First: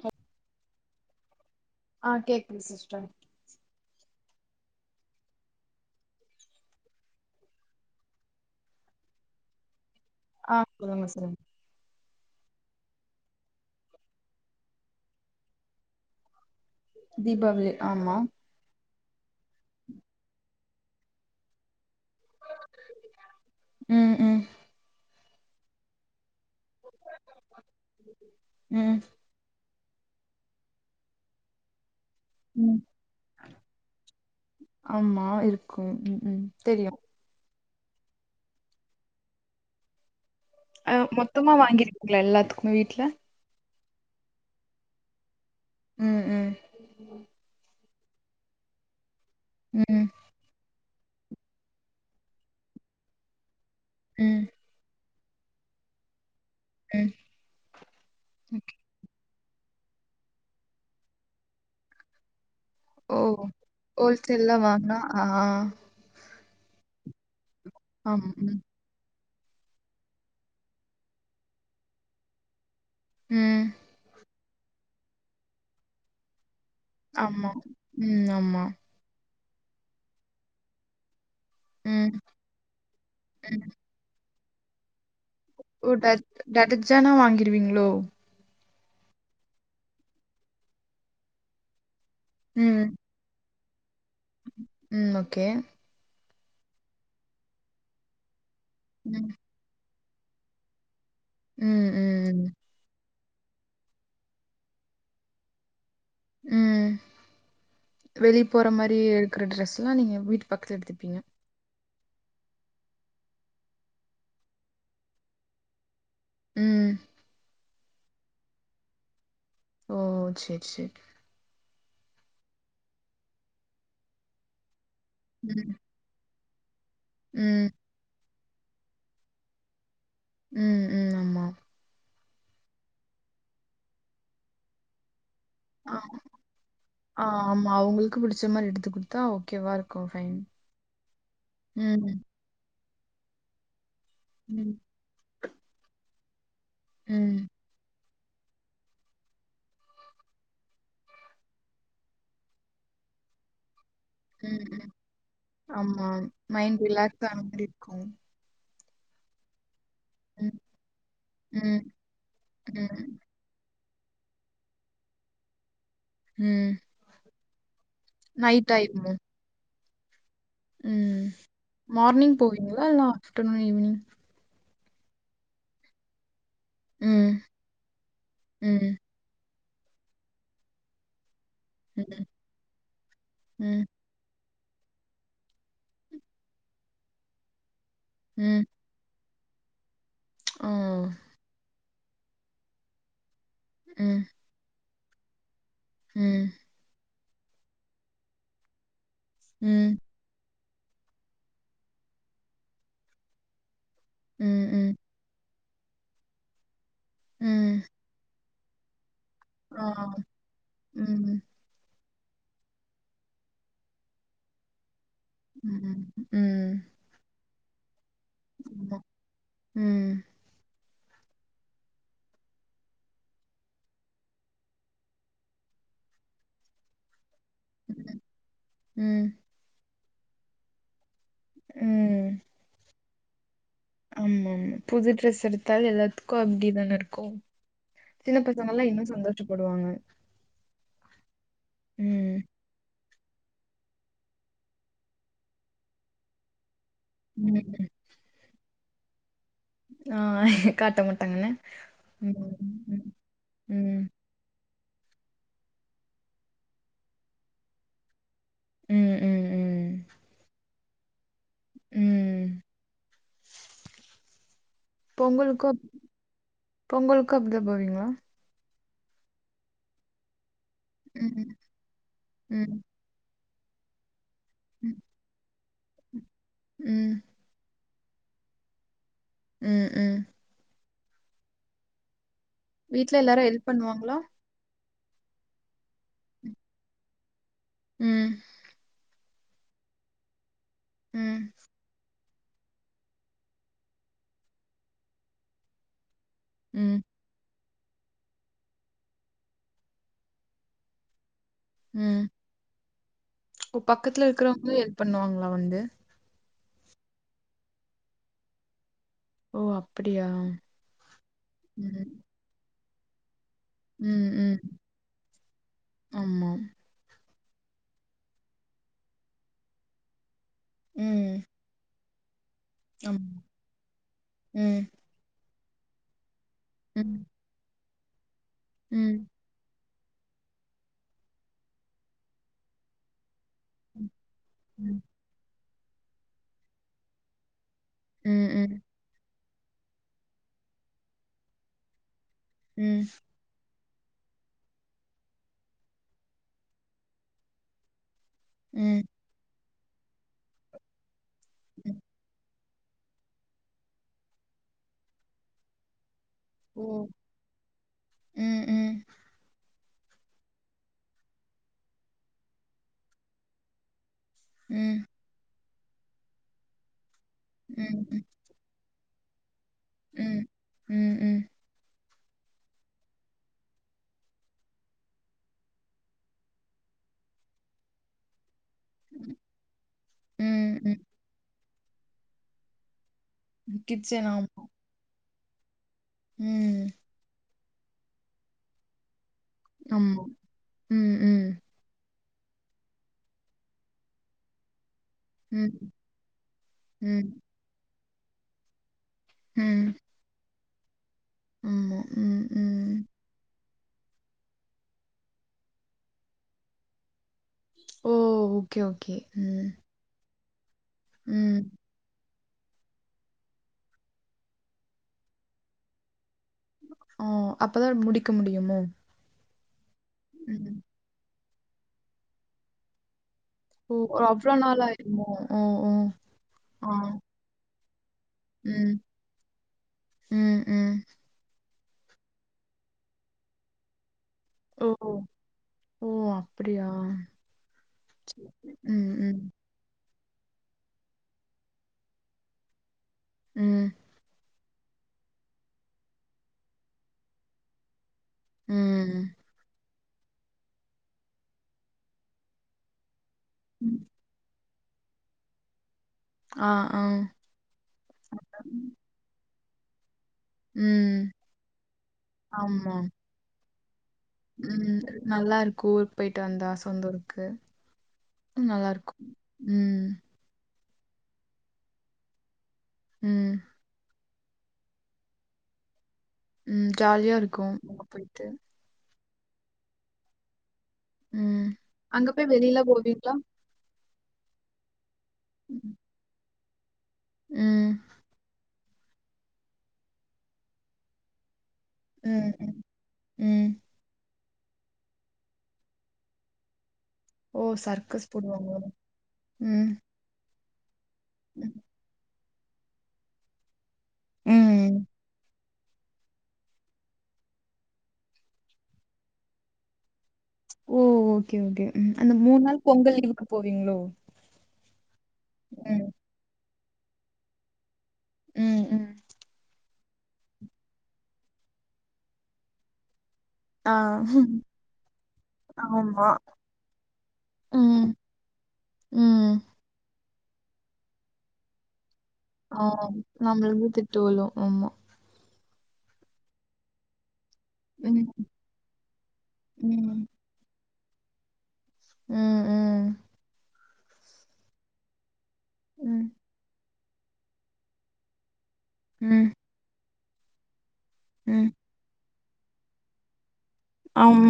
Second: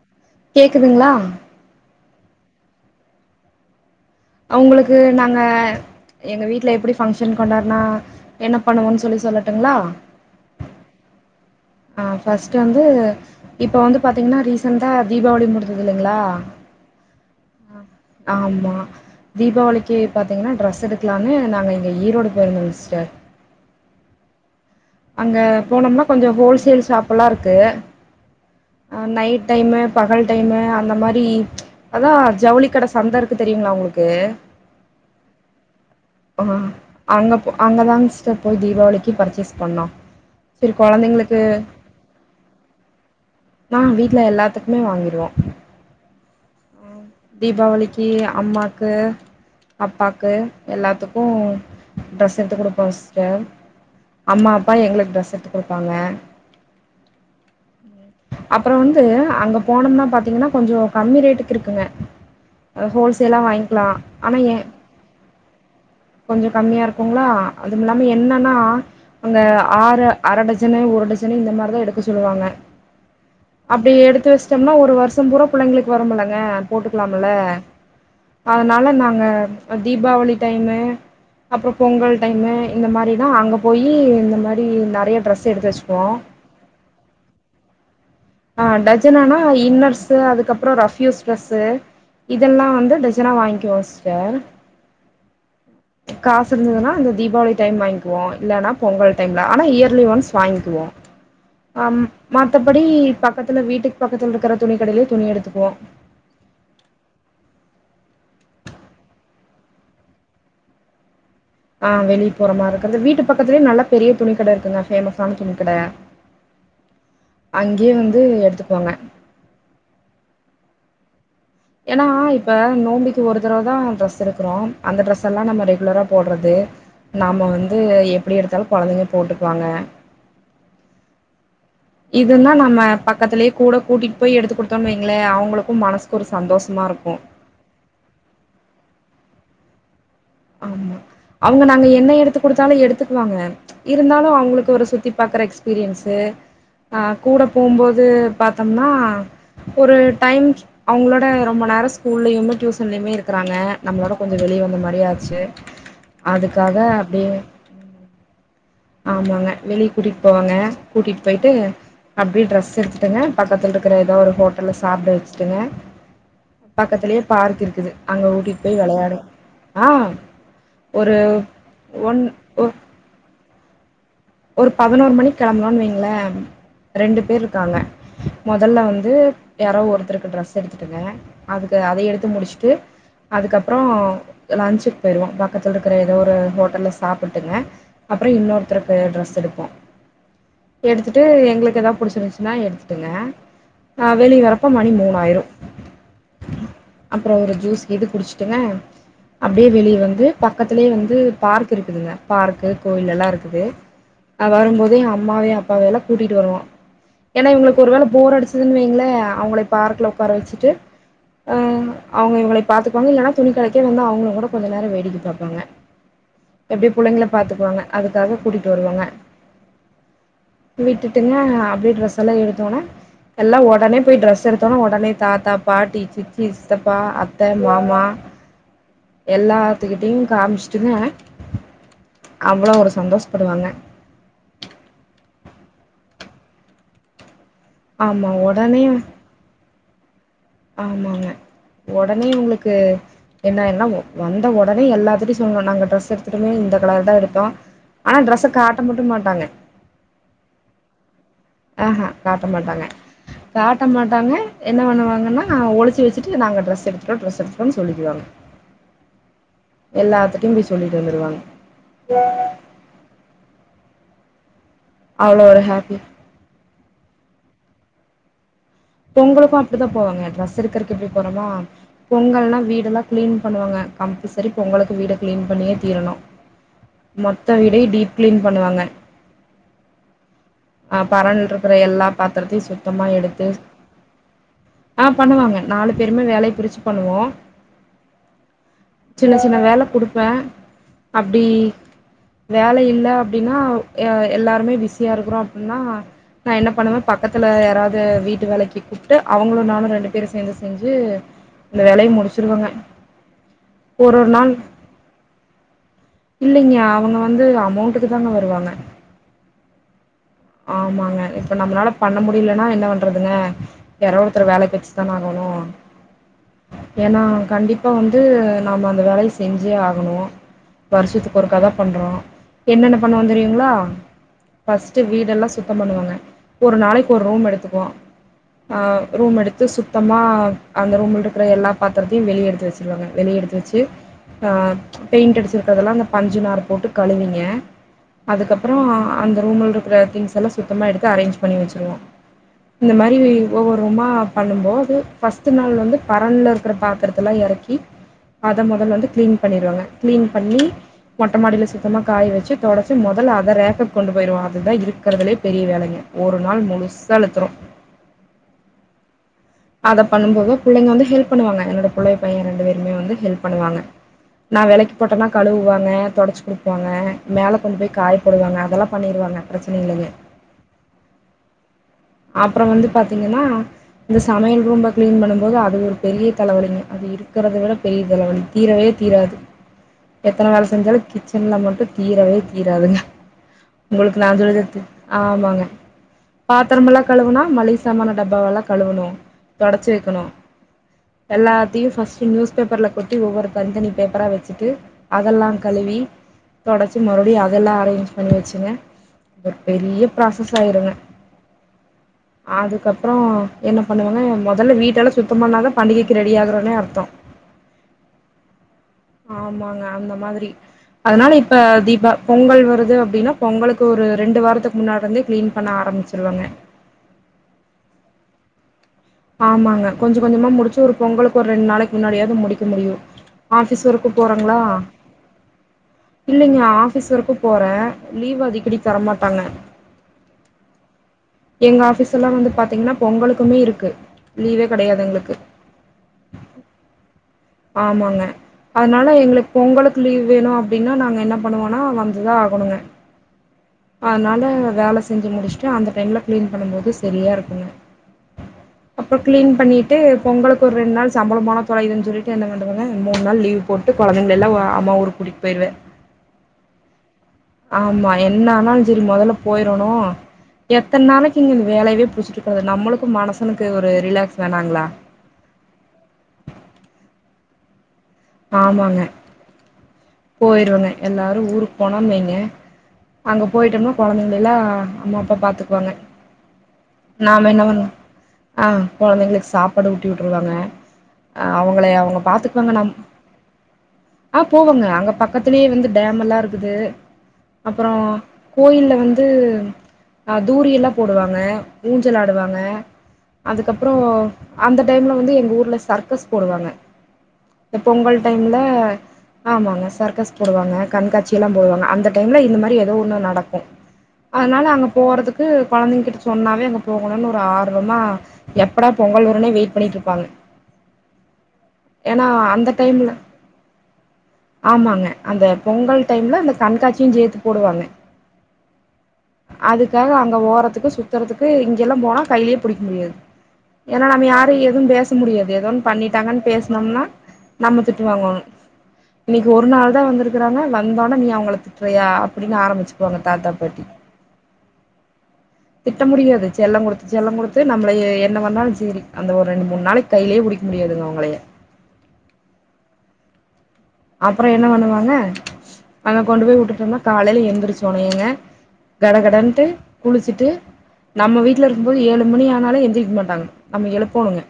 ஹ [unintelligible] கேக்குதுங்ளா ஆ கேக்குது சிஸ்டர் அவுங்களுக்கு நாங்க எங்க வீட்ல எப்புடி பங்க்ஷன் கொண்டாடுனா என்ன பண்ணுவோன்னு சொல்லி சொல்லட்டுங்ளா ஆ சொல்லுங்க சொல்லுங்க ஆ ஃபஸ்ட் வந்து இப்போ வந்து பாத்தீங்னா ரீசண்டா தீபாவளி முடிஞ்சுது இல்லைங்ளா தீபாவளி ஆமா ஆமா தீபாவளிக்கி பாத்தீங்கனா ட்ரெஸ் எடுக்கலான்னு நாங்க இங்க ஈரோடு போயிருந்தோ சிஸ்டர் ம் ம் அங்க போனோம்னா கொஞ்ச ஹோல்சேல் ஷாப்பலா இருக்கு அ ம் நைட் டைமு பகல் டைமு அந்த மாரி அதா ஜவுளி ம் கட சந்த இருக்கு தெரியுங்ளா உங்களுக்கு ஆமா இருக்கும் ம் ம் தெரியு ஆ அங்க போ அங்க தாங்க ஸ்டர் போய் தீபாவளிக்கு பர்ச்சேஸ் பண்ணோ சரி அ கொழந்தைங்களுக்கு மொத்தமா வாங்கிர்க்கீங்களா எல்லாத்துக்குமே வீட்ல ஆ வீட்ல எல்லாத்துக்குமே வாங்கிருவோ ம் ம் தீபாவளிக்கு அம்மாக்கு ம் அப்பாக்கு எல்லாத்துக்கு டிரெஸ் எடுத்து குடுப்போ சிஸ்டர் ம் அம்மா அப்பா எங்களுக்கு ட்ரெஸ் எடுத்து குடுப்பாங்க ம் அப்புறோ வந்து அங்க போனம்னா பாத்தீங்கன்னா கொஞ்சோ கம்மி ரேட்டுக்கு இருக்குங்க ஹ ஓ ஹோல்சேல்லா வாங்கிக்கலா ஆனா ஏ ஹோல்சேல்லா வாங்குனா ஆ கொஞ்ச கம்மியா இருக்குங்களா அதுமில்லாம ஆம் என்னன்னா ம் அங்க ஆறு அரை டஜனு ஒரு டஜனு இந்த மாரிதா எடுக்க சொல்லுவாங்க ம் அப்டி எடுத்து வச்சிட்டோம்னா ஒரு வருஷம் பூரா புள்ளைங்களுக்கு வரமுல்லங்க போட்டுக்கலாம்ல ஆமா ம் ஆமா அதனால நாங்க தீபாவளி டைமு அப்புறோ ம் பொங்கல் டைமு இந்த மாரிதா அங்க ம் போயி இந்த மாரி நறைய டிரெஸ் ஓ ட டஜனா வாங்கிருவீங்ளோ ஆ டஜனானா இன்னர்ஸு அதுக்கப்றோ ரஃப் யூஸ் டிரஸ் இதெல்லா ம் வந்து ஜனா வாங்கிக்குவோ சிஸ்டர் ம் ஓகே காசு இருந்ததுன்னா அந்த தீபாவளி டைம் வாங்கிக்குவோ இல்லன்னா பொங்கல் ம் டைம்ல ஆனா இயர்லி ஒன்ஸ் வாங்கிக்குவோ ம் மத்தபடி பக்கத்துல வீட்டுக்கு பக்கத்துல இருக்கிற துணி கடைலயே துணி எடுத்துக்குவோ ம் வெளிய போற மாரி எடுக்கிற ட்ரெஸ்லா நீங்க வீட்டு பக்கத்துல எடுத்துப்பீங்க ஆ வெளிய போறமா இருக்கறது வீட்டு பக்கத்துலயே நல்லா பெரிய துணிக் கடை இருக்குங்க பேமஸ் ஆன துணிக்கடை ம். அங்கே வந்து எடுத்துக்குவாங்க ஓ செர் செரி ஏன்னா இப்ப நோம்பிகு ஒரு தடவ தான் டிரெஸ் எடுகுறோம் அந்த டிரெஸ் இதல்லாம் நம்ம ம். ரெகுலரா போடுறது நாம்ம ம். வந்து எப்டி எடுத்தாலும் கொழந்தைங்க போட்டுகுவாங்க ம் ம் ஆமா. இது நா நம்ம பக்கத்திலயே கூட கூட்டிட்டு போய் எடுத்து கொடுத்தோனு வைங்களே அவங்களு க்கும் ஆ மனசுக்கு ஒரு சந்தோஷமா இருக்கும் ஆ ஆமா அவங்களுக்கு புடிச்ச மாரி எடுத்து கொடுத்தா ஓகேவா இருக்கும் ஃபைன் ஆமா அவுங்க நாங்க என்ன ம். எடுத்து கொடுத்தாலும் எடுத்துக்குவாங்க இருந்தாலும் அவங்களுக்கு ம். ஒரு சுத்தி பார்க்குற எக்ஸ்பீரியன்ஸு ஆ கூட ம். போகும்போது பாத்தம்னா ஒரு டைம் அவ்ங்களோட ரொம்ப நேரம் ஸ்கூல்லைமே டியூசன்லைமே இருக்கிறாங்க நம்மளோட கொஞ்ச வெளிய ம். வந்த ம். மாரி ஆச்சி ஆமா மைண்ட் ரிலாக்ஸ் ஆன மாரி இருக்கும் ஆமாங்க வெளிய கூட்டிட்டு போவாங்க ம். கூட்டிட்டு போய்ட்டு ம். அப்டியே ட்ரெஸ் ம். எடுத்துட்டுங்க பக்கத்துல இருக்கிற ஏதோ ஒரு ஹோட்டல்ல சாப்ட வச்சுடுங்க ம். பக்கத்திலயே பார்க் இருக்குது அங்க ஊட்டிட்டு நைட் போய் ஆயிருமோ? விளையாடும் ஆ ஒரு ம் ஒன் மார்னிங் போவீங்களா இல்ல ஆஃப்டர்நூன் ஈவினிங் ஒரு பதினோரு மணி கிளம்பலான்னு வைங்களே ரெண்டு ம். பேர் இருக்காங்க முதல்ல ம். வந்து யாரோ ஒருத்தருக்கு ட்ரெஸ் எடுத்துட்டுங்க அதுக்கு அத ம். எடுத்து முடிச்சுட்டு அதுக்கப்பறோ ம். லன்சிக்கு போயிருவோம் பக்கத்தில் இருக்கிற ஏதோ ஒரு ஹோட்டல சாப்பிட்டுங்க அப்றம் ம். இன்னொருத்தருக்கு டிரஸ் எடுப்போம் ஓ! எடுத்துட்டு எங்களுக்கு ஏதாவது புடிச்சிருந்துச்சின்னா எடுத்துட்டுங்க ஆ ம். வெளிய வரப்ப மணி மூணாயிரும் ம் அப்பறோ ஒரு ஜூஸ் எது குடிச்சுட்டுங்க அப்டியே ம். வெளிய வந்து பக்கதுலயே வந்து பார்க் இருக்குதுங்க பார்க்கு கோயிலல்லாம் இருக்குது அ ம். ம். வரும்போதே என் அம்மாவையும் அப்பாவையும் எல்லாம் கூட்டிட்டு வருவோம் ஏன்னா ம். இவங்களுக்கு ஒரு வேல போர் அடிச் சிதுன்னு வைங்களேன் அவங்கள ஆ. பார்க்குல உட்கார வச்சுட்டு ம். அ அவ்ங்க இவங்களை பாத்துக்குவாங்க இல்லைன்னா துணி கடைக்கே வந்து அவங்கள கூட கொஞ்சம் நேரோ வேடிக்கை பாப்பாங்க ம். ம். எப்டி புள்ளைங்களை பாத்துக்குவாங்க அதுக்காக கூட்டிட்டு ஆமா. வருவாங்க ம். விட்டுட்டுங்க அப்டியே ட்ரெஸ் எல்லாம் எடுத்தவுனே எல்லாம் உடனே போயி ட்ரெஸ் எடுத்தவுன்னே உடனே தாத்தாப் பாட்டி சித்தி சித்தப்பா அத் த்த மாமா ம். எல்லாத்துக்கிட்டயும் காமிச்சுட்டுங்க ம் அவ்ளோ ஒரு சந்தோஷப்படுவாங்க ஆமா ஆமா புது ட்ரெஸ் எடுத்தாலே எல்லாத்துக்கும் அப்டிதானே இருக்கும் ஆமா சின்ன பசங்க ஒடனே எல்லாம் இன்னும் சந்தோஷப்படுவாங்க ஆமாம்மா உடனே ம். இவங்களுக்கு தே என்ன என்னா வந்த உடனே எல்லாத்துட்டையும் சொல்ணும் நாங்க ட்ரெஸ் எடுத்துட்டமே இந்த கலர் தான் எடுத்தோம் ம். ஆனா ட்ரெஸ்ச காட்ட மட்டும் மாட்டாங்க அ எ காட்ட மாட்டாங்க ஆஹா காட்ட மாட்டாங்க காட்ட ம். மாட்டாங்க என்ன பண்ணுவாங்கன்னா ஒழிச்சி வச்சட்டு நாங்க டிரெஸ் எடுத்துட்டோம் ட்ரெஸ் எடுத்துட்டோ சொல்லிக்குவாங்க ம். ம். எல்லாதுட்டையும் போய் சொல்லிட்டு வந்துருவாங்க ம். அவ்வளோ ஒரு பொங்கலுகும் ஹாப்பி பொங்கலுக்கும் அப்டிதா போவீங்களா பொங்கலுக்கும் அப்டித்தான் போவாங்க ட்ரெஸ் எடுக்குறதுகு எப்டி போறோமோ ம். பொங்கல்னா ம். வீடல்லாம் கிளீன் பண்ணுவாங்க கம்பல்சரி பொங்கலுக்கு ம். வீட கிளீன் பண்ணியே தீரணும் ம். மொ மொத்த வீடயு டீப் கிளீன் பண்ணுவாங்க ம் ம் அ பரன் ல இருக்கற எல்லா பாத்திரத்தையும் சுத்தமா வீட்ல எடுத்து எல்லாரும் ஹெல்ப் பண்ணுவாங்களா? அ பண்ணுவாங்க நாலு பேருமே வேலைய பிரிச்சு பண்ணுவோ ம் சின்ன சின்ன வேல குடுப்ப அப்டி ம். வேல இல்ல அப்டின்னா எ எல்லாருமே பிஸியா இருக்கறோ அப்டின்னா நா என்ன பண்ணுவ ம். பக் பக்கத்துல யாராவது வீட்டு வேலைக்கு கூப்ட்டு அவுங்களு நானு ரெண்டு பேரு சேந்து செஞ்சு அந்த வேலைய ம். முடிச்சிருவங்க ஓ ஒரு பக்கத்துல ஒரு நாள் இருக்கறவுங்க ஹெல்ப் பண்ணுவாங்களா வந்து இல்லைங்க அவுங்க வந்து அமௌண்ட்டுக்கு தாங்க வருவாங்க ஓ அப்படியா ஆமாங்க இப்ப நம்மளால ம். பண்ண முடியலன்னா என்ன பண்றதுங்க யாரோ ம், ஒருத்தர வேலைக்கு ம். வச்சுதான ஆகணு ஆமா. ஏன்னா கண்டிப்பா வந்து நாம அந்த வேலைய செஞ்சே ஆகணு வருஷத்துக்கு ம். ஒருக்கா தா பண்றோ என்னென்ன பண்ணுவோ ஆமா. தெரியுங்ளா ம் வீடெல்லா சுத்தம் பண்ணுவங்க ஒரு நாளைக்கு ஒரு ம். ரூம் எடுத்துக்குவோ அ ம். ரூம் எடுத்து சுத் தமா அந்த ரூம்ல இருக்ற எல்லா பாத்திரத்தையு வெளிய எடுத்து வச்சிருவங்க வெளிய எடுத்து வச் சு அ ம். பெயிண்ட் அடிச்சிருக்கதெல்லா அந்த பஞ்சு நார் போட்டு கழுவிங்க ம். அதுக்கப்புறோ ம். அந்த ரூம்ல இருக்கற திங்ஸ்ல்லா சுத்தமா எடுத்து அரேஞ்ச் பண்ணி வச்சிருவோ இந்த ம். மாரி ஒவ்வொரு ரூமா பண்ணும்போது ஃபர்ஸ்ட்டு நாள் வந்து பரன்ல இருக்கற பாத்தரத்தெல்லா எறக்கி அத மொதல்ல ம். வந்து கிளீன் பண்ணிடுவங்க கிளீன் பண்ணி மொட்ட மாடில ம். சுத்தமா காய வச்சு தொடச்சி மொதல்ல அத ரேக்குக்குப் கொண்டு போயிருவோ அது தா இருக்கறதுலேயே பெரிய வேலைங்க ஒரு நாள் ஓ! முழுசா இழுத்துரு ம் ம் அத பண்ணும் போது புள்ளைங்க வந்து ஹெல்ப் பண்ணுவாங்க என்னோட புள்ளயோ பையன் ரெண்டு பேருமே வந்து ஹெல்ப் பண்ணுவாங்க நான் வெலக்கி ம். போட்டன்னா கழுவுவாங்க தொடச்சி குடுப்பாங்க மேல கொண்டு போய் ம். காய ம். போடுவாங்க அதெல்லா பண்ணிருவாங்க பிரச்சன இல்லைங்க ம். ம். ம். அப்றோ வந்து பாத்தீங்கன்னா இந்த சமையல் ரூம்ப க்ளீன் பண்ணும்போது அது ஒரு பெரிய தலைவலிங்க அது இருக்கறத விட பெரிய தலைவலி தீரவே தீராது எத்தன வேல ம். செஞ்சாலு ம். கிச்சன்ல மட்டு தீரவே தீராதுங்க உங்களுக்கு ந கிச்சன் ஆமா. சொல்த து ஆமாங்க ம். பாத்தரம் எல்லா கழுவுனா மளிக சாமான டப்பாவல்லா கழுவனு தொடச்சு வைக்கணு ஆமா. ம். ம். எல்லாத் தியு ஃபஸ்ட்டு நியூஸ் பேப்பர்ல கொட்டி ஒவ்வொரு தனித்தனி பேப்பரா வச்சுட்டு அதெல்லா ம். கழுவி தொடச்சி ம். மறுபடியு அதெல்லா அரேஞ்ச் பண்ணி வச்சுங்க ஒரு பெரிய ப்ராசஸ் ஆய்ருங்க ம் ம் ம் அதுக்கப்றோ என்ன பண்ணுவங்க மொதல்ல வீட்டெல்லா சுத்தோ பண்ணாதா பண்டிகைக்கு ரெடி ஆகுறோனே அர்த்தோ ஓ ஓகே ஓகே ம் ஆமாங்க அந்த மாதிரி அதனால ம். இப்ப தீபா பொங்கல் வருது அப்டின்னா பொங்கலுக்கு ஒரு ரெண்டு வாரத்துக்கு முன்னாடி இருந்தே க்ளீன் பண்ண ஆரம்பிச்சடுவாங்க அ அப்பதா முடிக்க முடியுமோ ஆமாங்க கொஞ்சோ கொஞ்சமா ம். முடிச்சு ஒரு பொங்கலுக்கு ஒரு ரெண்டு நாளைக்கு முன்னாடியாவது முடிக்க முடியு ஆஃபீஸ் ஓ! ஒர்க்கு அவ்ளோ போறோங்களா நாள் ஆயிருமோ? ஓ! ஓ! இல்லைங்க ஆ. ஆஃபீஸ் ஒர்க்கு போறே லீவ் அடிக்கடி ம். தரமாட்டாங்க ம் ம் எங்க ஆஃபீஸ்ல்லா வந்து பாத்தீங்கனா பொங்கலுக்குமே இருக்கு லீவே ஓ கெடையாது எங்களுக்கு. ஓ அப்டியா ஆமாங்க அதனால எங்ளுக்கு பொங்கல் லீவ் வேணு அப்டின்னா நாங்க என்ன பண்ணுவோனா வந்துதா ஆகணுங்க ம் அதனால வேல செஞ்சு முடிச்சுட்டு அந்த டைம்ல க்ளீன் பண்ணும்போது சரியா இருக்குங்க அப்போ ம். க்ளீன் பண்ணிட்டு பொங்கலுக் ஒரு ரெண்டு நாள் சம்பளோ போனா தொலையுதுன் சொல்லி என்ன பண்றதுங்க மூண் நாள் லீவ் போட்டு ம். கொழந்தைங்கலெல்லா அம்மா ஊருக்கு கூட்டிட் போய்ருவ ஆ, ஆ. ஆமா என்ன ஆனாலு சரி மொதல்ல போய்ரணு எத்தன் ம். நாளைக்கு இங்க வேலையவே புடிச்சிட்டு இருக்கறது ஆமா. நம்மளுக்கு மனுசனுக்கு ஒரு ரிலாக்ஸ் வேணாங்களா ம் நல்லாருக்கு ஊருக்கு போய்ட்டு வந்தா சொந்த ஊருக்கு நல்லாருக்கு ம் போய்ருவங்க எல்லாரு ஊருக்கு போனோன் வைங்க அங்க ம், போய்ட்டம்னா கொழந்தைங்கள லா அம்மா அப்பா பாத்துக்குவாங்க ம். ஜாலியா நாம என்ன இருக்கும் பண்ண அங்க போயிட்டு. ஆ கொழந்தைங்களுக்கு சாப்பாடு ஊட்டி உட்ருவாங்க அ ம். அவங்கள அவங்க அங்க போய் பாத்துக்குவாங்க வெளியில நம் போவீங்களா? ஆ போவோங்க அங்க பக்கத்துலயே வந்து ம், டேம் எல்லா இருக்குது அப்பறோ ம், கோயில்ல வந்து அ தூரியல்லா போடுவாங்க ஊஞ்சல் ஆடுவாங்க ம், ம். அதுக்கப் அப்றோ அந்த டைம்ல வந்து எங்க ஊர்ல சர்க்கஸ் போடுவாங்க ஓ! இந்த பொங்கல் சர்க்கஸ் டைம்ல போடுவாங்களா? ஆமாங்க ம், சர்க்கஸ் போடுவாங்க கண்காட்சி எல்லா ம், போடுவாங்க அந்த டைம்ல இந்த மாரி ஏதோ ஒன்னு நடக்கு அதனால அங்க ம். போறதுக்கு கொழந்தைங்க கிடைச்ச சொன்னாவே அங்க போகணுன் ஒரு ஆர்வமா எப்படா பொங்கல் வருன்னே வெயிட் பண்ணிட்ருப்பாங்க ஓ ஓகே ஓகே ம் அந்த மூண் நாள் பொங்கல் லீவுக்கு போவீங்களோ ஆமாங்க அந்த பொங்கல் ம், டைம்ல அந்த கண்காட்சியு சேத்து போடுவாங்க ம் ம் அதுக்காக அங்க ஓறதுக்கு சுத்துறதுக்கு இங்கெல்லா போனா கைலயே புடிக்க முடியாது ஏனா நம்ம ஆ. யாரு எதுவு பேச முடியாது ஏதோ ஒன்னு ஆமா. பண்ணிட்டாங்கன் பேசனம்னா நம்ம திட்டு ம். வாங்கோணு இன்னிக்கு ம். ஒரு நாள் தா வந்துருக்குறாங்க வந்தோன நீ அவங்கள திட் ரயா அப்டின்னு ஆ. ஆரம்பிச்சிருவாங்க தாத்தா பாட்டி நம்மளுக்கு திட்டு விழும். ஆமா. திட்ட முடியாது செல்லோ குடுத் செல்லோ குடுத்து நம்மளயே ம். என்ன பண்ணாலு சேரி அந்த ஒரு ரெண்டு மூண் நாளைக் ம். கைலயே புடிக் முடியாதுங்க அவுங்களய ம் ம் அப்றோ என்ன பண்ணுவாங்க அங்க ம். கொண்டு போய் விட்டுட்டம்னா காலைல எந்துருச்ச ஒனயேங்க கட ம். கடன்ட்டு குளிச்சுட்டு நம்ம வீட்ல ம். இருக்குபோது ஏழு மணி ஆனாலு எந்திரிக்க மாட்டாங்க நம்ம எழுப்போனுங்க ஆம்.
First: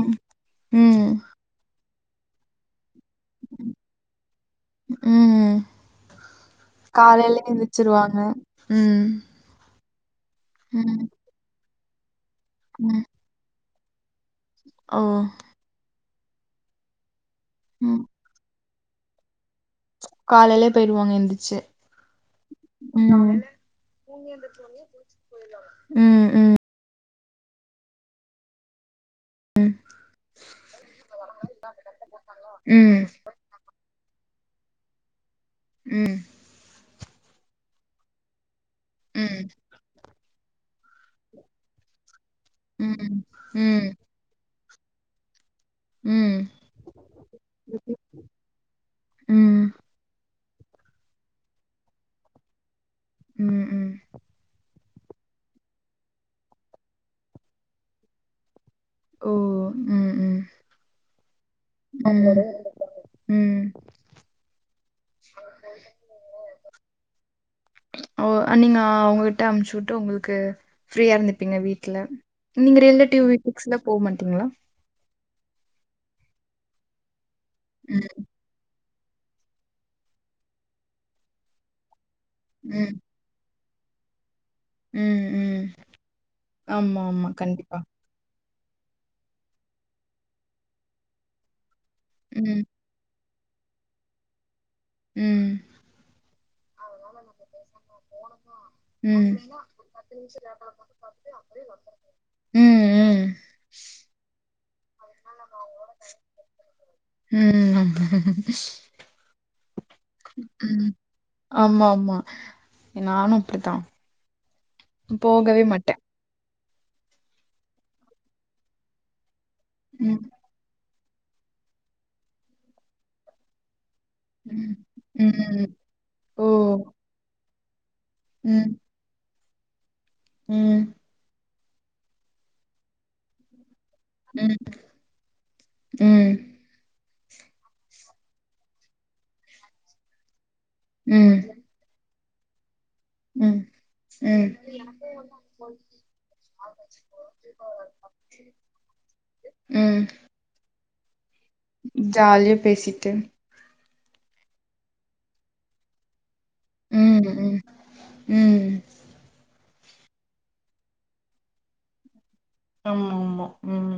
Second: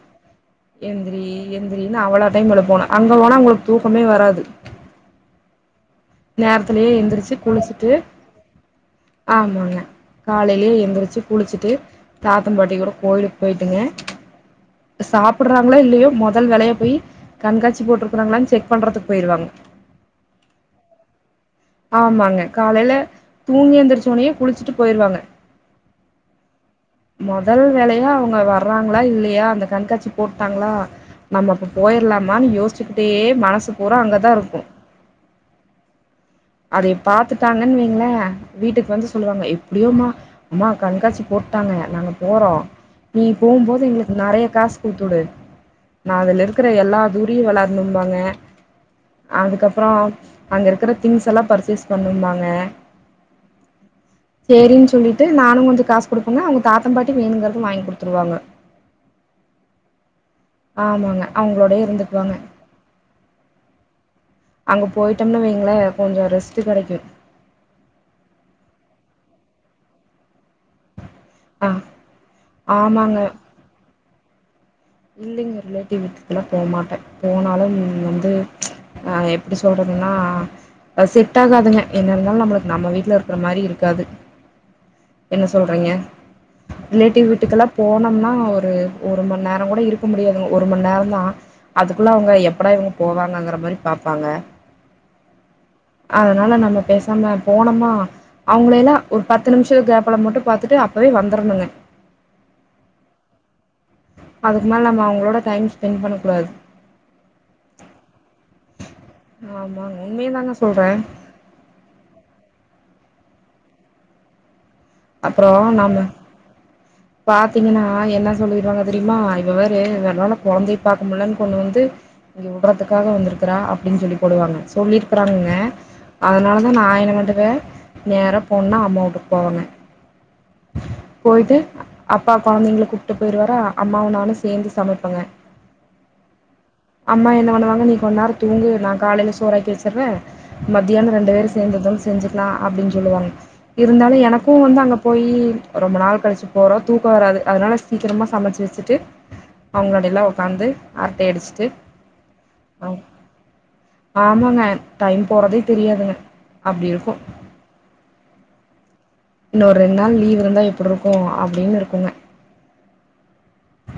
ம். எந்திரி எந்திரினு அவ்ளோ டைம் எழுப்போனு அங்க போனா உங்களுக் தூக்கமே வராது ம் நேர்த்திலயே எந்திரிச்சு காலையில குளிச்சுட்டு எந்திரிச்சிருவாங்க. ம். ஆமாங்க காலைலயே ம். எந்திரிச்சு குளிச்சுட்டு தாத்தம்பாட்டி கூட ம். கோயிலுக்கு போய்ட்டுங்க ஓ! சாப்புட்றாங்களோ இல்லியோ மொ தல் வேலையா போயி கண்காட்சி போட்டுருக்றாங்காளான் செக் பண்றதுக் போயிருவாங் ச் காலைலே போய்டுவாங்க எந்துச்சு ஆமாங்க காலைல ம் ஆ தூங்கி எந்திரிச்சோனயே குளிச்சுட்டு போயிருவாங்க ம் ம் மொதல் வேலையா அவங்க வர்றாங்ளா இல்லயா அந்த கண்காட்சி போட்டாங்ளா நம்பப்போ போய்ர்லாமான் ம். யோஸ்ச்க்கிட்டே மனசு பூறா அங்கதா இருக்கு ம் அதய பாத்துட்டாங்கன் வைங்ள வீட்டுக்கு வந்து ம். ம். சொல்லுவாங்க ம். எப்டியோமா அம்மா கண்காட்சி போட்டாங்க நாங்க போறோ நீ ம். போம்போது ம். எங்ளுக்கு நெறைய காசு குட்த்துடு நா ம். அதுல இருக் குற எல்லா தூரியு வெளாட்னும்பாங்க ம். அதுக்கப்புறோ அங்க இருக்கிற திங்ஸ் எல்லா பர்ச்சேஸ் பண்ணும்பாங்க ம். ம். சேரின் சொல்லிட் டு நானு கொஞ்சோ காசு குடுப்பங்க அவுங்க தாத்தம் பாட்டி வேணுங்கர்து வாய்ங் குடுத்துருவாங்க ஓ ஓ ம் ம் ஆமாங்க அவுங்ளோடயே ம். இருந்துக்வாங்க ம். அங்க போய்ட்டோம்னு வைங்களே கொஞ்சோ ரெஸ்ட்டு கெடைக்கு ஓ அ நீங்க அவுங்ககிட்ட அம்ச்சு உட்டு உங்குளுக்கு ஃப்ரீயா இருந்துப் பீங்க ஆ வீட்ல நீங்க ஆமாங்க ரிலேட்டிவ் வீட்டுக்ஸ்லா போ மாட்டீங்ளா இல்லீங்க ரிலேட்டிவ் வீட்டுக்லா போ மாட்டே போனாலும் ம், வந்து ஆ எப்படி சொல்றதுன்னா அத் செட் ஆகாதுங்க என்ன இருந்தாலு நம்முளுக் நம்ம ம், வீட்ல இரு க்குற மாரி இருக்காது ம், என்ன ம். சொல்றீங்க ஆமா, ஆமா. ரிலேட்டிவ் வீட்டுக்கெல்லா கண்டிப்பா. போனொ ம்னா ஒரு ஒரு மண் நேரங்கூட இருக்க முடியாதுங்க ஒரு மண் நேரோந்தா அதுக்குள்ள அவுங்க ம், எப்படா இவங்க போவாங்கங்கற மாரி பாப்பாங்க ம். அதனால நம்ம பெசாம போனமா அவுங்களேலா ஒரு ம். பத்து நிமிஷ கேப்புல மட்டு பாத்துட்டு அப்பவே வந்தரணுங்க ம் ம் அதுக் மேல நம்ம அவுங்ளோட டைம் ஸ்பெண் பண்ணக்கூடாது ம் ஆமாங் உண்மயதாங்க சொல்றே ம். ஆமா ஆமா நானு அப்டித்தா போகவே மாட்டே பாத்தீங்கின்னா என்ன சொல்லிருவாங்க தெரியுமா இவ வேற ம், இவளால கொழந்தை பாக்க முல்லேன் கொண்டு வந்து இங்க உட்றதுக்காக வந்துருக்குறா அப்டின் சொல்லி போடுவாங்க ம், சொல்லிருக்கறாங்கங்க ம். ஓ! அதனாலதா நா என்ன பன்டுவே நேரா ம், போன்னா அம்மா வூட்டுக் போவங்க ம் போய்ட்டு அப்பா கொழந்தைங்ள கூப்ட் டு போய்ருவாரா அம்மாவு நானு ம், சேந்து சமைப்பங்க ம், அம்மா என்ன வண்ணுவாங்க நீ கொந்நேரோ தூங்கு நா காலைல சோறாக்கி வெச்சற்றே மத்தியானோ ரெண்டு ம், வேறு சே சேந்துக்காந் செஞ்சுக்லா அப்டின் சொல்லுவாங்க ம். இருந்தாலு ம் எனக்கு வந்து அங்க போயி ரொம்ப நாள் கழிச்சு போறோ தூக்கோ வராது அதனால சீக்கிரமா சமச்சு வெச்சிட்டு அவங்ளோடெல்லா உக்காந்து ட்டை அடிச்சிட்டு ஜால்யா பேசிட்டு ஆமாங்க டைம் போறதே தெரியாதுங்க அப்டி இருக்கு ம் ம் ம் இன்னோர் ரெண் நாள் லீவ் இருந்தா எப்புட்ருக்கு அப்டின் இருக்குங்க ஆம்மா ம்மா ம்